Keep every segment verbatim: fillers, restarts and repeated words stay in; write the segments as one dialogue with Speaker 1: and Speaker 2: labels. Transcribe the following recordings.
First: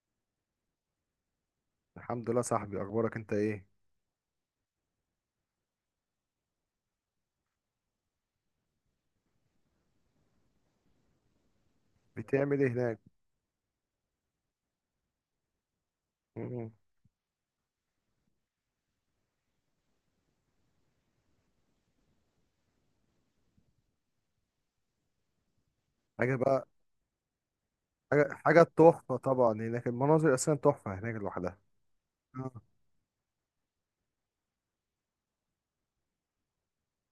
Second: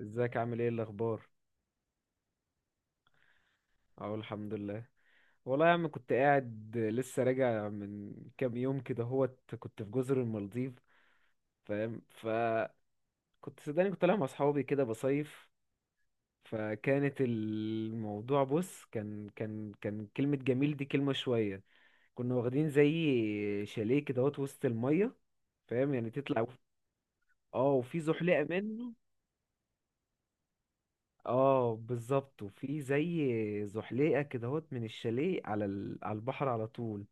Speaker 1: ازيك، عامل ايه، الاخبار؟
Speaker 2: الحمد لله، صاحبي. اخبارك انت ايه؟
Speaker 1: اهو الحمد لله. والله يا عم، كنت قاعد لسه راجع من كام يوم كده هوت. كنت في جزر المالديف. فاهم؟
Speaker 2: بتعمل ايه هناك؟
Speaker 1: فكنت صدقني كنت طالع مع اصحابي كده بصيف.
Speaker 2: مم.
Speaker 1: فكانت الموضوع، بص، كان كان كان كلمة جميل دي، كلمة شوية. كنا واخدين زي شاليه كده هوت وسط المية. فاهم؟ يعني
Speaker 2: حاجه
Speaker 1: تطلع.
Speaker 2: بقى.
Speaker 1: اه، وفي
Speaker 2: حاجه
Speaker 1: زحليقة
Speaker 2: حاجه
Speaker 1: منه.
Speaker 2: تحفه طبعا، هناك المناظر اساسا تحفه هناك لوحدها.
Speaker 1: اه بالظبط،
Speaker 2: آه.
Speaker 1: وفي زي زحليقه كده هوت من الشاليه على ال- على البحر على طول.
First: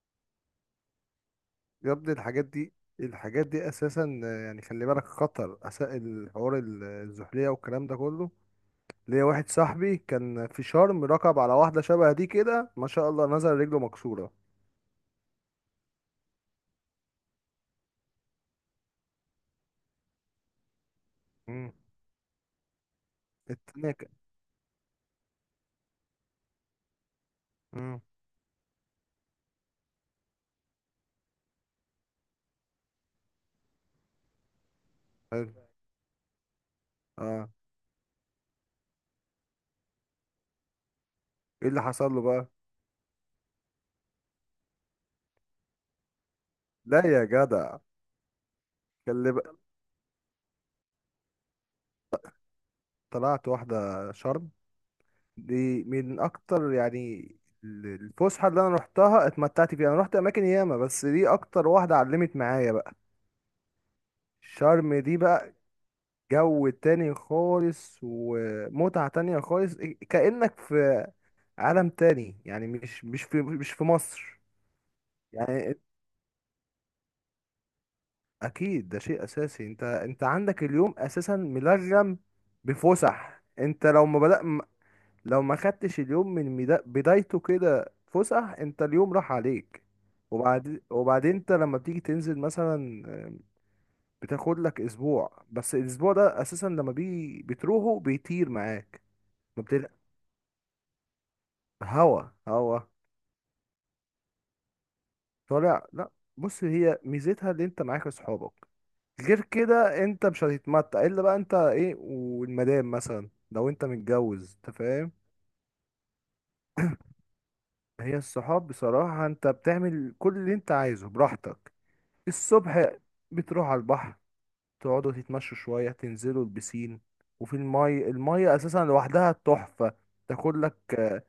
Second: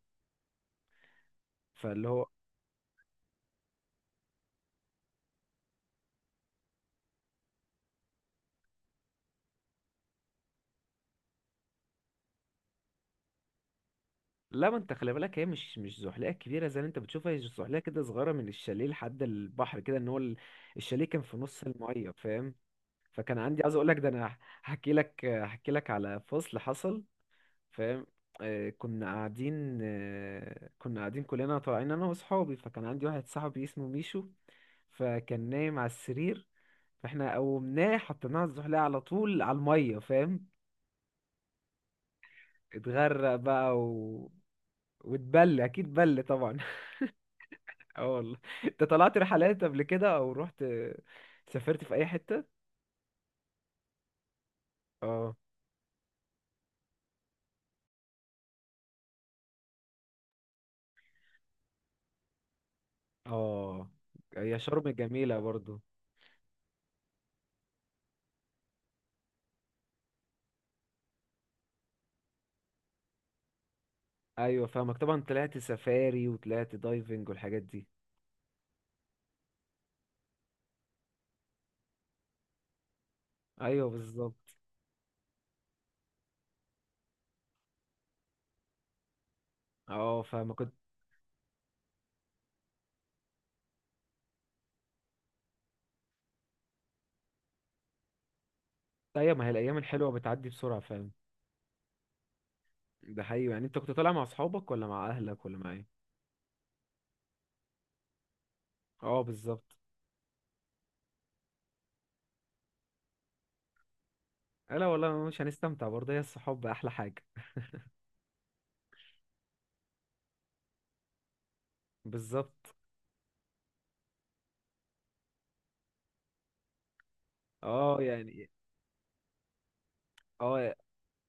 Speaker 2: يا
Speaker 1: فاللي
Speaker 2: ابني،
Speaker 1: هو،
Speaker 2: الحاجات دي الحاجات دي اساسا، آه، يعني خلي بالك، خطر اساء الحوار ال- الزحليه والكلام ده كله. ليا واحد صاحبي كان في شرم، ركب على واحده شبه دي كده، ما شاء الله، نزل رجله مكسوره.
Speaker 1: لا ما انت خلي بالك، هي مش مش زحليقه كبيره زي اللي انت بتشوفها. هي زحليقه كده صغيره من الشاليه لحد البحر كده، ان هو ال-. الشاليه كان في نص
Speaker 2: مم.
Speaker 1: الميه، فاهم؟ فكان عندي، عايز اقول
Speaker 2: التانية
Speaker 1: لك ده،
Speaker 2: ك-
Speaker 1: انا هحكي لك هحكي لك على فصل حصل.
Speaker 2: مم.
Speaker 1: فاهم؟ آه كنا قاعدين آه كنا قاعدين كلنا طالعين انا واصحابي. فكان عندي واحد صاحبي اسمه ميشو. فكان
Speaker 2: حلو.
Speaker 1: نايم على السرير. فاحنا
Speaker 2: اه،
Speaker 1: قومناه، حطيناه على الزحليقه على طول على الميه. فاهم؟
Speaker 2: ايه اللي حصل له بقى؟
Speaker 1: اتغرق بقى، و... واتبل اكيد، بل طبعا.
Speaker 2: لا يا جدع.
Speaker 1: اه والله. انت طلعت
Speaker 2: خلي بقى.
Speaker 1: رحلات قبل كده؟ او رحت، سافرت في اي حتة؟
Speaker 2: طلعت واحده شرم،
Speaker 1: اه.
Speaker 2: دي من اكتر يعني الفسحه اللي انا روحتها اتمتعت فيها. انا روحت اماكن ياما، بس دي اكتر واحده علمت معايا بقى.
Speaker 1: اه. هي شرم
Speaker 2: شرم دي
Speaker 1: جميلة
Speaker 2: بقى
Speaker 1: برضو.
Speaker 2: جو تاني خالص ومتعه تانية خالص، كأنك في عالم تاني يعني، مش مش في مش في مصر
Speaker 1: ايوه فاهمك، طبعا طلعت
Speaker 2: يعني.
Speaker 1: سفاري وطلعت دايفنج والحاجات دي.
Speaker 2: اكيد ده شيء اساسي. انت انت عندك اليوم اساسا ملغم بفسح. انت
Speaker 1: ايوه
Speaker 2: لو ما
Speaker 1: بالظبط.
Speaker 2: بدأ، لو ما خدتش اليوم من مدا- بدايته كده فسح، انت اليوم راح عليك.
Speaker 1: اه فاهمك كنت.
Speaker 2: وبعد، وبعدين انت لما بتيجي تنزل مثلا، آه، بتاخد لك اسبوع، بس الاسبوع ده اساسا لما بيجي بتروحه بيطير معاك.
Speaker 1: ايوه، ما هي
Speaker 2: ما
Speaker 1: الايام
Speaker 2: بتل...
Speaker 1: الحلوة بتعدي بسرعة. فاهم؟
Speaker 2: هوا هوا.
Speaker 1: ده حقيقي. يعني انت كنت طالع مع اصحابك، ولا مع اهلك، ولا مع ايه؟
Speaker 2: طالع، لا. بص، هي ميزتها اللي انت معاك اصحابك.
Speaker 1: اه
Speaker 2: غير
Speaker 1: بالظبط.
Speaker 2: كده انت مش هتتمتع الا بقى انت ايه، والمدام مثلا لو انت متجوز انت
Speaker 1: لا
Speaker 2: فاهم.
Speaker 1: والله، مش هنستمتع برضه. هي الصحاب احلى حاجة.
Speaker 2: هي الصحاب بصراحة، انت بتعمل كل اللي انت عايزه براحتك.
Speaker 1: بالظبط.
Speaker 2: الصبح بتروح على البحر، تقعدوا تتمشوا شوية، تنزلوا البسين. وفي
Speaker 1: اه
Speaker 2: المية،
Speaker 1: يعني.
Speaker 2: المية أساسا لوحدها تحفة. تاكل
Speaker 1: اه،
Speaker 2: لك، آه،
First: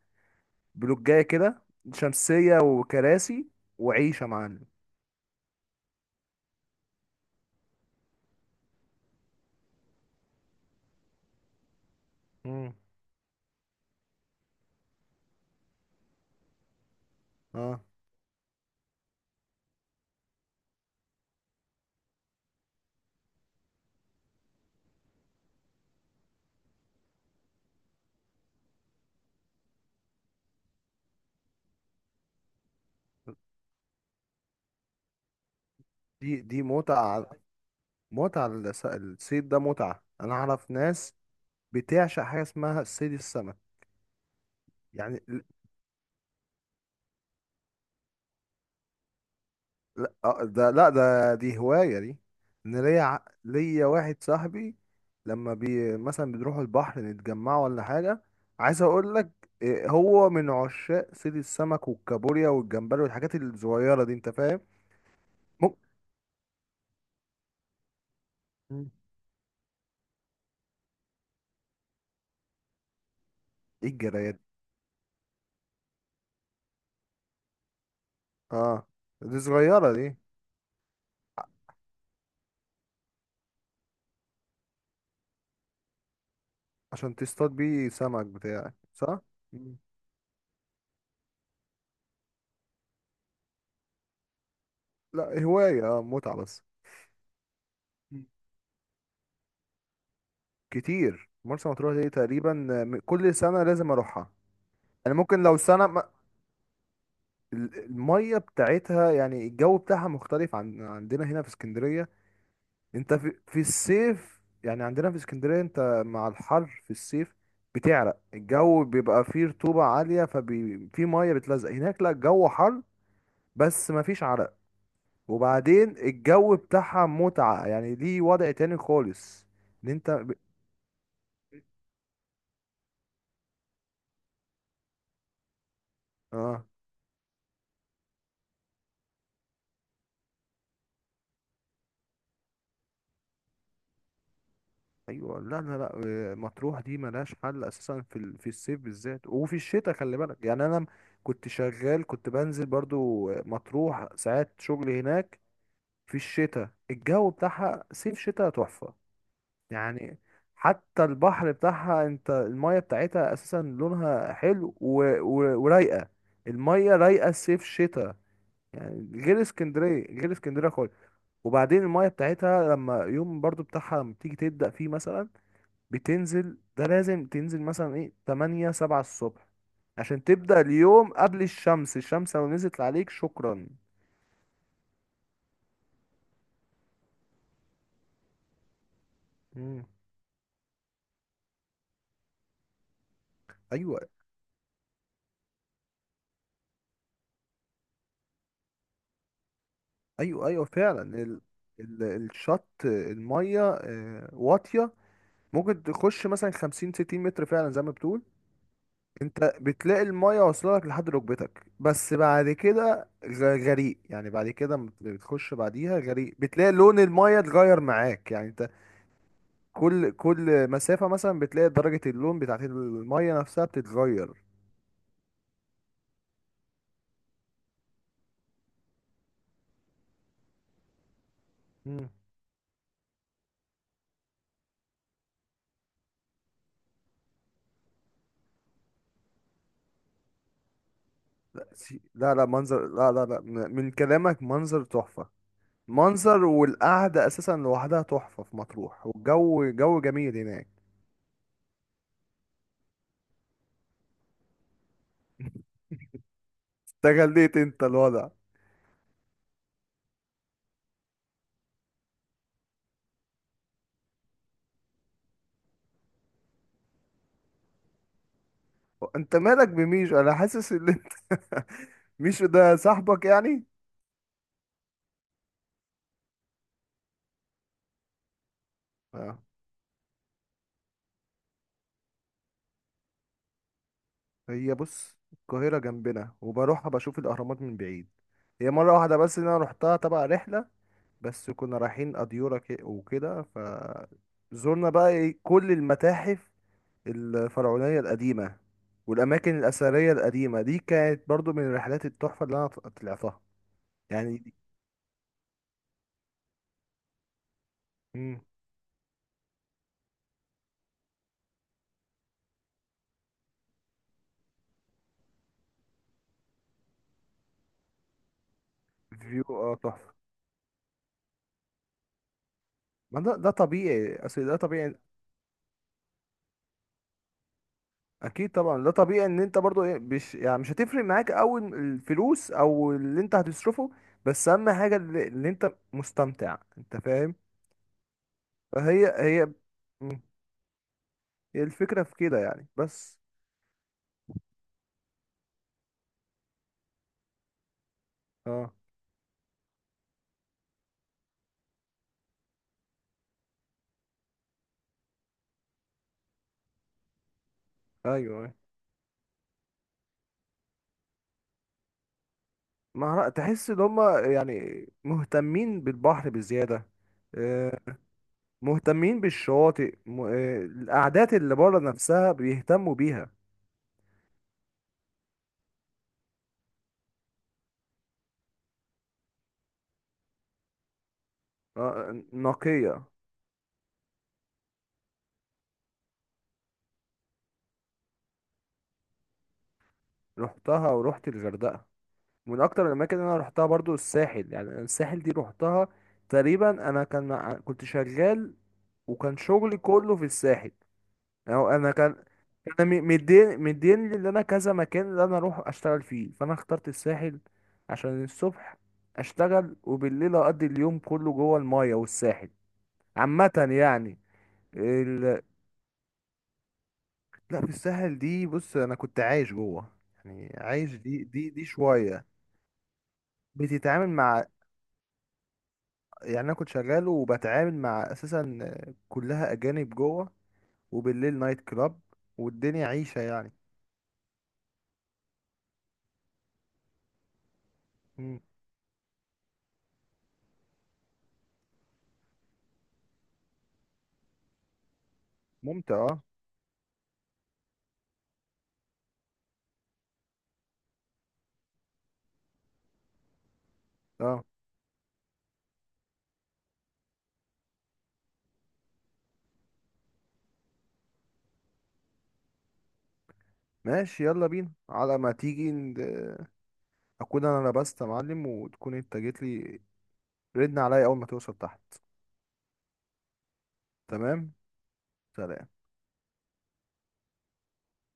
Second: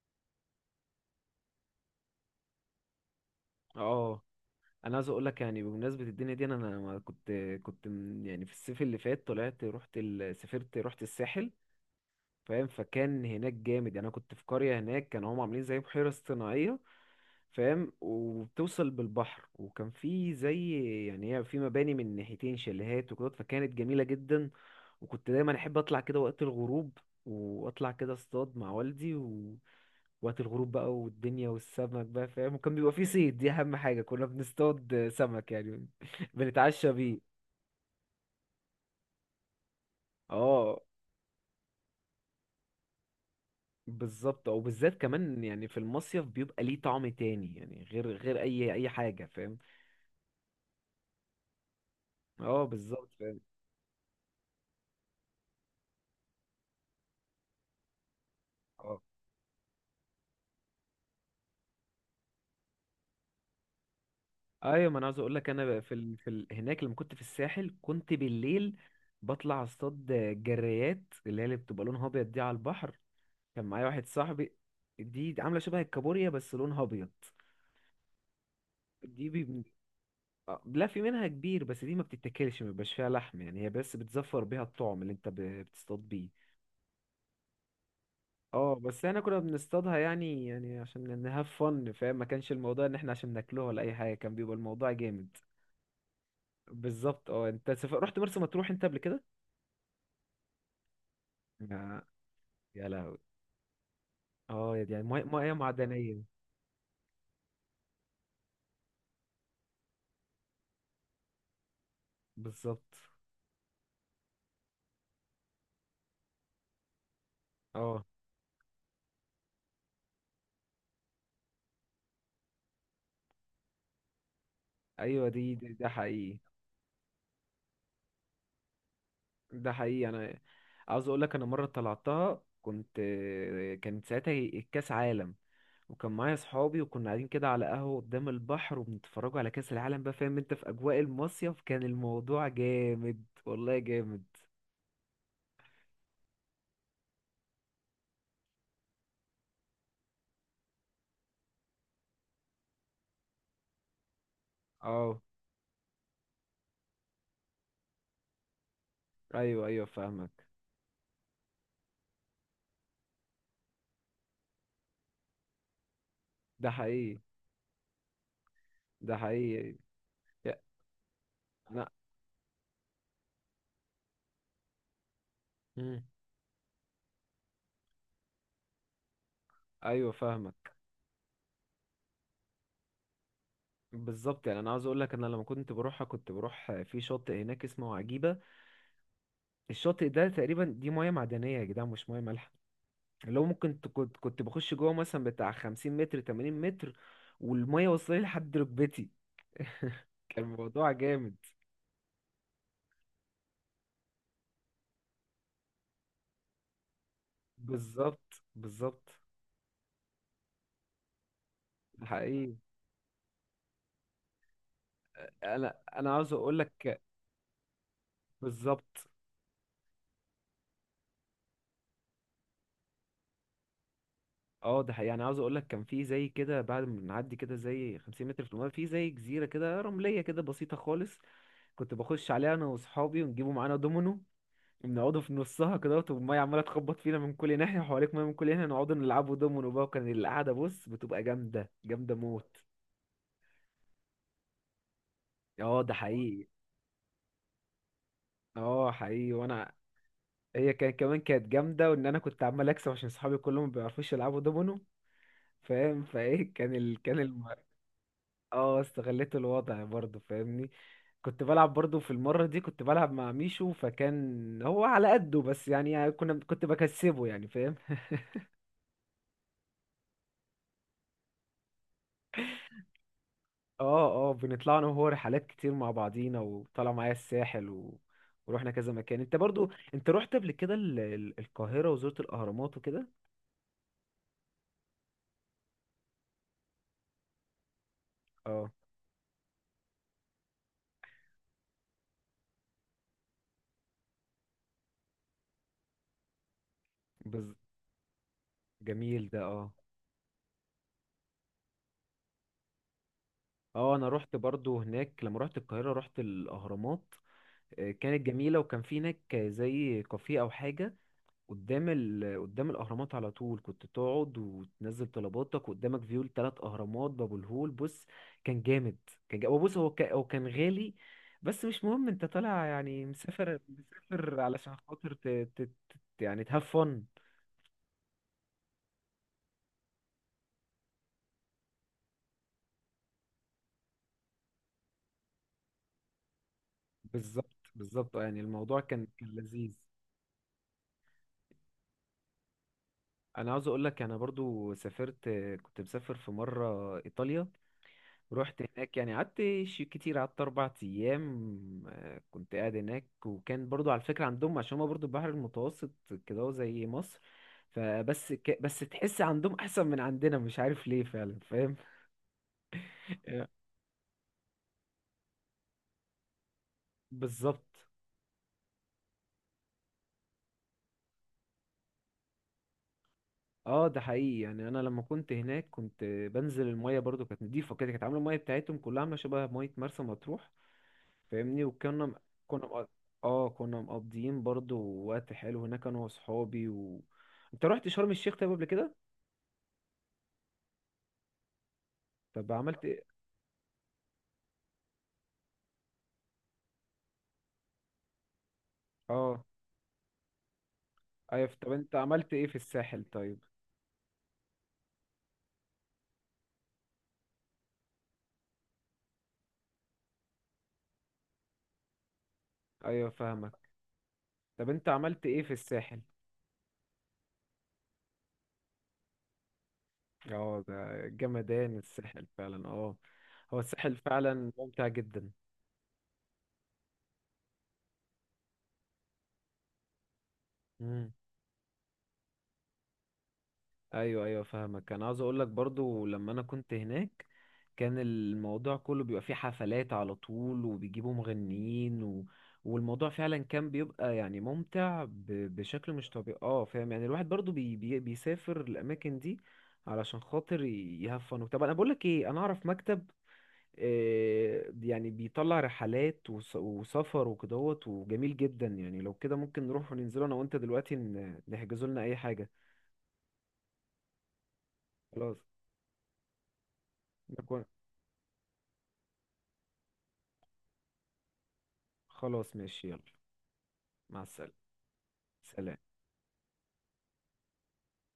Speaker 2: بلوجاية كده، شمسية وكراسي، وعيشة
Speaker 1: اه.
Speaker 2: يا معلم.
Speaker 1: انا عايز اقول لك، يعني بمناسبه الدنيا دي، انا أنا ما كنت. كنت من- يعني في الصيف اللي فات طلعت، رحت ال... سافرت رحت الساحل. فاهم؟
Speaker 2: مم.
Speaker 1: فكان هناك جامد. يعني انا كنت في قريه هناك، كانوا هم عاملين زي بحيره اصطناعيه.
Speaker 2: اه،
Speaker 1: فاهم؟ وبتوصل بالبحر، وكان في زي، يعني هي في مباني من ناحيتين شاليهات وكده، فكانت جميلة جدا. وكنت دايما احب اطلع كده وقت الغروب. واطلع كده اصطاد مع والدي. و... وقت الغروب بقى، والدنيا، والسمك بقى، فاهم؟ وكان بيبقى في صيد، دي اهم حاجة، كنا بنصطاد سمك يعني
Speaker 2: دي دي
Speaker 1: بنتعشى بيه.
Speaker 2: متعة. متعة الس- الصيد ده متعة. أنا أعرف
Speaker 1: اه
Speaker 2: ناس بتعشق حاجة اسمها الصيد، السمك
Speaker 1: بالظبط، او بالذات
Speaker 2: يعني.
Speaker 1: كمان، يعني في المصيف بيبقى ليه طعم تاني، يعني غير غير اي اي حاجة. فاهم؟
Speaker 2: لا، آه، ده لا، ده دي هواية دي.
Speaker 1: اه
Speaker 2: ان ليا
Speaker 1: بالظبط،
Speaker 2: ع-
Speaker 1: فاهم.
Speaker 2: ليا واحد صاحبي، لما بي مثلا بنروحوا البحر نتجمعوا ولا حاجة، عايز
Speaker 1: اه
Speaker 2: اقول لك إيه، هو من عشاق صيد السمك والكابوريا والجمبري والحاجات الصغيرة دي انت فاهم.
Speaker 1: ايوه، ما انا عاوز اقول لك، انا
Speaker 2: ممكن.
Speaker 1: بقى في ال... في ال... هناك لما كنت في الساحل، كنت بالليل
Speaker 2: مم.
Speaker 1: بطلع اصطاد جريات، اللي هي اللي بتبقى لونها ابيض دي على البحر. كان معايا
Speaker 2: ايه
Speaker 1: واحد
Speaker 2: الجرايات دي؟
Speaker 1: صاحبي. دي عامله شبه الكابوريا بس لونها ابيض.
Speaker 2: اه،
Speaker 1: دي
Speaker 2: دي
Speaker 1: بي...
Speaker 2: صغيرة دي.
Speaker 1: آه، لا في منها كبير، بس دي ما بتتاكلش، ما بيبقاش فيها لحم يعني. هي بس بتزفر بيها الطعم، اللي انت ب... بتصطاد بيه.
Speaker 2: عشان تصطاد بيه سمك بتاعك،
Speaker 1: اه، بس احنا
Speaker 2: صح؟
Speaker 1: كنا
Speaker 2: مم.
Speaker 1: بنصطادها يعني، يعني عشان نهاف فن، فاهم؟ ما كانش الموضوع ان احنا عشان ناكلوها ولا اي حاجه، كان بيبقى الموضوع جامد.
Speaker 2: لا، هواية، اه، متعة بس.
Speaker 1: بالظبط، اه. انت سف... رحت
Speaker 2: مم.
Speaker 1: مرسى مطروح انت قبل كده؟
Speaker 2: كتير. مرسى مطروح
Speaker 1: يا
Speaker 2: دي تقريبا، آه،
Speaker 1: يا
Speaker 2: م-
Speaker 1: لهوي.
Speaker 2: كل سنة لازم اروحها.
Speaker 1: اه يعني
Speaker 2: انا
Speaker 1: ميه،
Speaker 2: ممكن
Speaker 1: ميه
Speaker 2: لو سنة.
Speaker 1: معدنيه.
Speaker 2: ال- الميه بتاعتها يعني الجو بتاعها مختلف عن عندنا هنا في اسكندريه.
Speaker 1: بالظبط،
Speaker 2: انت في, في الصيف، يعني عندنا في اسكندريه انت مع الحر في الصيف
Speaker 1: اه.
Speaker 2: بتعرق، الجو بيبقى فيه رطوبه عاليه، ففي ميه بتلزق. هناك لا، الجو حر بس مفيش عرق.
Speaker 1: ايوه، دي دي- ده
Speaker 2: وبعدين
Speaker 1: حقيقي.
Speaker 2: الجو بتاعها متعه، يعني ليه وضع تاني خالص.
Speaker 1: ده
Speaker 2: ان
Speaker 1: حقيقي،
Speaker 2: انت ب...
Speaker 1: انا عاوز اقول لك، انا مره طلعتها كنت. كانت ساعتها الكاس عالم. وكان معايا
Speaker 2: اه،
Speaker 1: صحابي، وكنا قاعدين كده على قهوه قدام البحر، وبنتفرجوا على كاس العالم بقى. فاهم؟ انت في اجواء المصيف، كان الموضوع جامد، والله جامد.
Speaker 2: ايوه، لا لا لا. آه، مطروح دي ملهاش حل اساسا في ال- في الصيف بالذات، وفي الشتاء خلي بالك. يعني انا م- كنت شغال، كنت بنزل برضو آه، مطروح ساعات شغل
Speaker 1: اه
Speaker 2: هناك. في الشتاء الجو بتاعها صيف شتاء تحفة
Speaker 1: ايوه، ايوه
Speaker 2: يعني.
Speaker 1: فاهمك.
Speaker 2: حتى البحر بتاعها، انت المية بتاعتها اساسا لونها حلو و... و... ورايقة.
Speaker 1: ده
Speaker 2: المية
Speaker 1: حقيقي.
Speaker 2: رايقة صيف شتاء، يعني
Speaker 1: ده
Speaker 2: غير
Speaker 1: حقيقي.
Speaker 2: اسكندرية، غير
Speaker 1: يا-
Speaker 2: اسكندرية خالص. وبعدين
Speaker 1: لا.
Speaker 2: المية بتاعتها لما يوم برضو بتاعها لما بتيجي تبدأ فيه مثلا
Speaker 1: مم.
Speaker 2: بتنزل، ده لازم تنزل مثلا ايه تمانية سبعة الصبح
Speaker 1: ايوه
Speaker 2: عشان تبدأ
Speaker 1: فاهمك،
Speaker 2: اليوم قبل الشمس، الشمس لو نزلت عليك شكرا.
Speaker 1: بالظبط. يعني انا عاوز اقول لك، انا لما كنت بروحها، كنت بروح في شاطئ هناك اسمه عجيبه.
Speaker 2: مم.
Speaker 1: الشاطئ ده تقريبا، دي ميه معدنيه يا جدعان، مش ميه مالحه. اللي هو ممكن ت-
Speaker 2: ايوه،
Speaker 1: كنت كنت بخش جوه مثلا بتاع 50 متر، 80 متر. والميه وصلت لي لحد ركبتي. كان
Speaker 2: ايوه، ايوه،
Speaker 1: الموضوع
Speaker 2: فعلا.
Speaker 1: جامد.
Speaker 2: ال... ال... الشط الميه آه، واطيه، ممكن تخش مثلا خمسين ستين متر فعلا زي ما بتقول.
Speaker 1: بالظبط، بالظبط.
Speaker 2: انت بتلاقي الميه واصله لك لحد ركبتك،
Speaker 1: ده
Speaker 2: بس بعد
Speaker 1: حقيقي،
Speaker 2: كده غ- غريق. يعني بعد كده لما بتخش
Speaker 1: انا
Speaker 2: بعديها
Speaker 1: انا عاوز
Speaker 2: غريق،
Speaker 1: اقول
Speaker 2: بتلاقي لون
Speaker 1: لك.
Speaker 2: الميه اتغير معاك يعني،
Speaker 1: بالظبط.
Speaker 2: كل كل مسافة مثلا بتلاقي درجة اللون بتاعت المية نفسها بتتغير.
Speaker 1: اه ده حقيقي يعني، عاوز اقول لك، كان في زي كده بعد ما بنعدي كده زي 50 متر في الميه، في زي جزيره كده رمليه كده بسيطه خالص. كنت
Speaker 2: مم.
Speaker 1: بخش عليها انا واصحابي، ونجيبوا معانا دومينو، ونقعدوا في نصها كده، والميه عماله تخبط فينا من كل ناحيه، وحواليك ميه من كل ناحيه. نقعدوا نلعبوا دومينو بقى. وكان القعده، بص، بتبقى
Speaker 2: لا
Speaker 1: جامده
Speaker 2: سي-
Speaker 1: جامده
Speaker 2: لا لا
Speaker 1: موت.
Speaker 2: منظر، لا لا لا م- من كلامك منظر تحفة.
Speaker 1: اه ده
Speaker 2: منظر
Speaker 1: حقيقي.
Speaker 2: والقعدة أساسا لوحدها تحفة في
Speaker 1: اه
Speaker 2: مطروح،
Speaker 1: حقيقي وانا،
Speaker 2: والجو جو جميل هناك.
Speaker 1: هي كان كمان كانت جامده، وان انا كنت عمال اكسب عشان صحابي كلهم ما بيعرفوش يلعبوا دومينو. فاهم؟ فايه كان ال... كان الم....
Speaker 2: استغليت انت الوضع.
Speaker 1: اه استغليت الوضع برضو، فاهمني. كنت بلعب برضو، في المرة دي كنت بلعب مع ميشو، فكان هو على قده بس يعني، يعني كنا كنت بكسبه يعني. فاهم؟
Speaker 2: انت مالك بميشو؟ انا حاسس ان انت ميشو ده صاحبك يعني؟
Speaker 1: اه، اه. بنطلع انا وهو رحلات كتير مع بعضينا، وطلع معايا الساحل. و... ورحنا كذا مكان. انت
Speaker 2: اه،
Speaker 1: برضو، انت رحت قبل كده ال... ال- القاهرة، وزرت الاهرامات وكده.
Speaker 2: هي بص القاهرة جنبنا وبروحها بشوف الأهرامات من بعيد.
Speaker 1: اه
Speaker 2: هي مرة واحدة بس إن أنا روحتها تبع رحلة، بس كنا رايحين أديورة ك- وكده، فزورنا بقى إيه كل المتاحف
Speaker 1: بز...
Speaker 2: الفرعونية القديمة
Speaker 1: جميل ده،
Speaker 2: والأماكن
Speaker 1: اه.
Speaker 2: الأثرية القديمة دي، كانت برضو من رحلات التحفة اللي أنا ط- طلعتها
Speaker 1: اه، انا رحت
Speaker 2: يعني دي.
Speaker 1: برضو هناك، لما رحت القاهرة رحت الاهرامات. آه، كانت
Speaker 2: مم.
Speaker 1: جميلة. وكان في هناك زي كافيه او حاجة قدام ال... قدام الاهرامات على طول. كنت تقعد وتنزل طلباتك قدامك، فيو التلات اهرامات، باب الهول، بص، كان جامد. كان
Speaker 2: فيو،
Speaker 1: جامد،
Speaker 2: اه،
Speaker 1: بص. هو كان...
Speaker 2: تحفة.
Speaker 1: هو كان غالي. بس مش مهم، انت طالع يعني،
Speaker 2: ما ده ده
Speaker 1: مسافر.
Speaker 2: طبيعي،
Speaker 1: مسافر
Speaker 2: أصل ده
Speaker 1: علشان
Speaker 2: طبيعي.
Speaker 1: خاطر ت... ت... ت... يعني تهاف فن.
Speaker 2: أكيد طبعا، ده طبيعي إن أنت برضو، إيه، مش يعني مش هتفرق معاك أوي الفلوس أو اللي أنت هتصرفه، بس أهم حاجة اللي, اللي أنت مستمتع، أنت فاهم.
Speaker 1: بالظبط، بالظبط. آه، يعني الموضوع
Speaker 2: فهي
Speaker 1: كان كان
Speaker 2: هي.
Speaker 1: لذيذ.
Speaker 2: مم. هي الفكرة في كده يعني بس.
Speaker 1: انا عاوز اقول لك، انا برضو سافرت. كنت مسافر في مره ايطاليا. رحت
Speaker 2: اه،
Speaker 1: هناك يعني، قعدت ش- كتير، قعدت أربع أيام. آه، كنت قاعد هناك. وكان برضو على فكرة عندهم، عشان هما برضو البحر المتوسط كده، هو زي مصر.
Speaker 2: ايوه،
Speaker 1: فبس
Speaker 2: أيوة.
Speaker 1: ك... بس تحس عندهم أحسن من عندنا، مش عارف ليه فعلا. فاهم؟
Speaker 2: ما هر- تحس ان هم يعني مهتمين بالبحر بزياده، آه،
Speaker 1: بالظبط،
Speaker 2: مهتمين بالشواطئ، م- آه، القعدات اللي بره نفسها بيهتموا بيها.
Speaker 1: اه. ده حقيقي يعني، انا لما كنت هناك كنت بنزل المية، برضو كانت نضيفة كده، كانت عاملة المية بتاعتهم كلها عاملة شبه مية مرسى مطروح. فاهمني؟ وكنا
Speaker 2: آه،
Speaker 1: كنا مق-
Speaker 2: نقيه.
Speaker 1: اه كنا مقضيين برضو وقت حلو هناك، انا واصحابي. و... انت رحت شرم الشيخ طيب قبل كده؟
Speaker 2: رحتها ورحت الغردقه.
Speaker 1: طب
Speaker 2: من
Speaker 1: عملت
Speaker 2: اكتر
Speaker 1: ايه؟
Speaker 2: الاماكن اللي انا رحتها برضو الساحل، يعني الساحل دي رحتها تقريبا. انا كان ع- كنت شغال، وكان
Speaker 1: اه
Speaker 2: شغلي كله في الساحل.
Speaker 1: ايوه.
Speaker 2: أو
Speaker 1: طب
Speaker 2: أنا
Speaker 1: انت
Speaker 2: كان
Speaker 1: عملت ايه في
Speaker 2: كان مي-
Speaker 1: الساحل طيب؟
Speaker 2: مدين مدين لي إن أنا كذا مكان اللي أنا أروح أشتغل فيه، فأنا اخترت الساحل. عشان الصبح أشتغل وبالليل أقضي اليوم كله جوه الماية والساحل.
Speaker 1: ايوه
Speaker 2: عامة
Speaker 1: فاهمك.
Speaker 2: يعني.
Speaker 1: طب انت عملت ايه
Speaker 2: ال...
Speaker 1: في الساحل؟
Speaker 2: لا، في الساحل دي بص انا كنت عايش جوه، يعني
Speaker 1: اه،
Speaker 2: عايش،
Speaker 1: ده
Speaker 2: دي دي دي
Speaker 1: جمدان الساحل
Speaker 2: شويه.
Speaker 1: فعلا. اه، هو الساحل
Speaker 2: بتتعامل مع،
Speaker 1: فعلا ممتع جدا.
Speaker 2: يعني انا كنت شغال وبتعامل مع اساسا كلها اجانب جوه، وبالليل نايت كلاب، والدنيا عيشه يعني.
Speaker 1: ايوه، ايوه فاهمك. انا عاوز اقول لك، برضو لما انا كنت هناك، كان
Speaker 2: مم.
Speaker 1: الموضوع كله بيبقى فيه حفلات على طول، وبيجيبوا مغنيين. و... والموضوع فعلا كان بيبقى يعني ممتع ب... بشكل
Speaker 2: ممتع،
Speaker 1: مش
Speaker 2: اه.
Speaker 1: طبيعي. اه فاهم، يعني الواحد برضو بي... بي... بيسافر الاماكن دي علشان خاطر ي- يهفن. طب انا بقول لك ايه، انا اعرف مكتب،
Speaker 2: اه
Speaker 1: آه، يعني بيطلع رحلات وس... وسفر وكدهوت، وجميل جدا يعني. لو كده ممكن نروح وننزله انا وانت دلوقتي، ن... نحجزوا لنا اي حاجة.
Speaker 2: ماشي، يلا بينا، على ما
Speaker 1: خلاص.
Speaker 2: تيجي ن- اكون انا لبست يا معلم، وتكون انت جيت لي. ردنا عليا اول ما توصل تحت.
Speaker 1: خلاص ماشي، يلا. مع السلامة.
Speaker 2: تمام، سلام.
Speaker 1: سلام.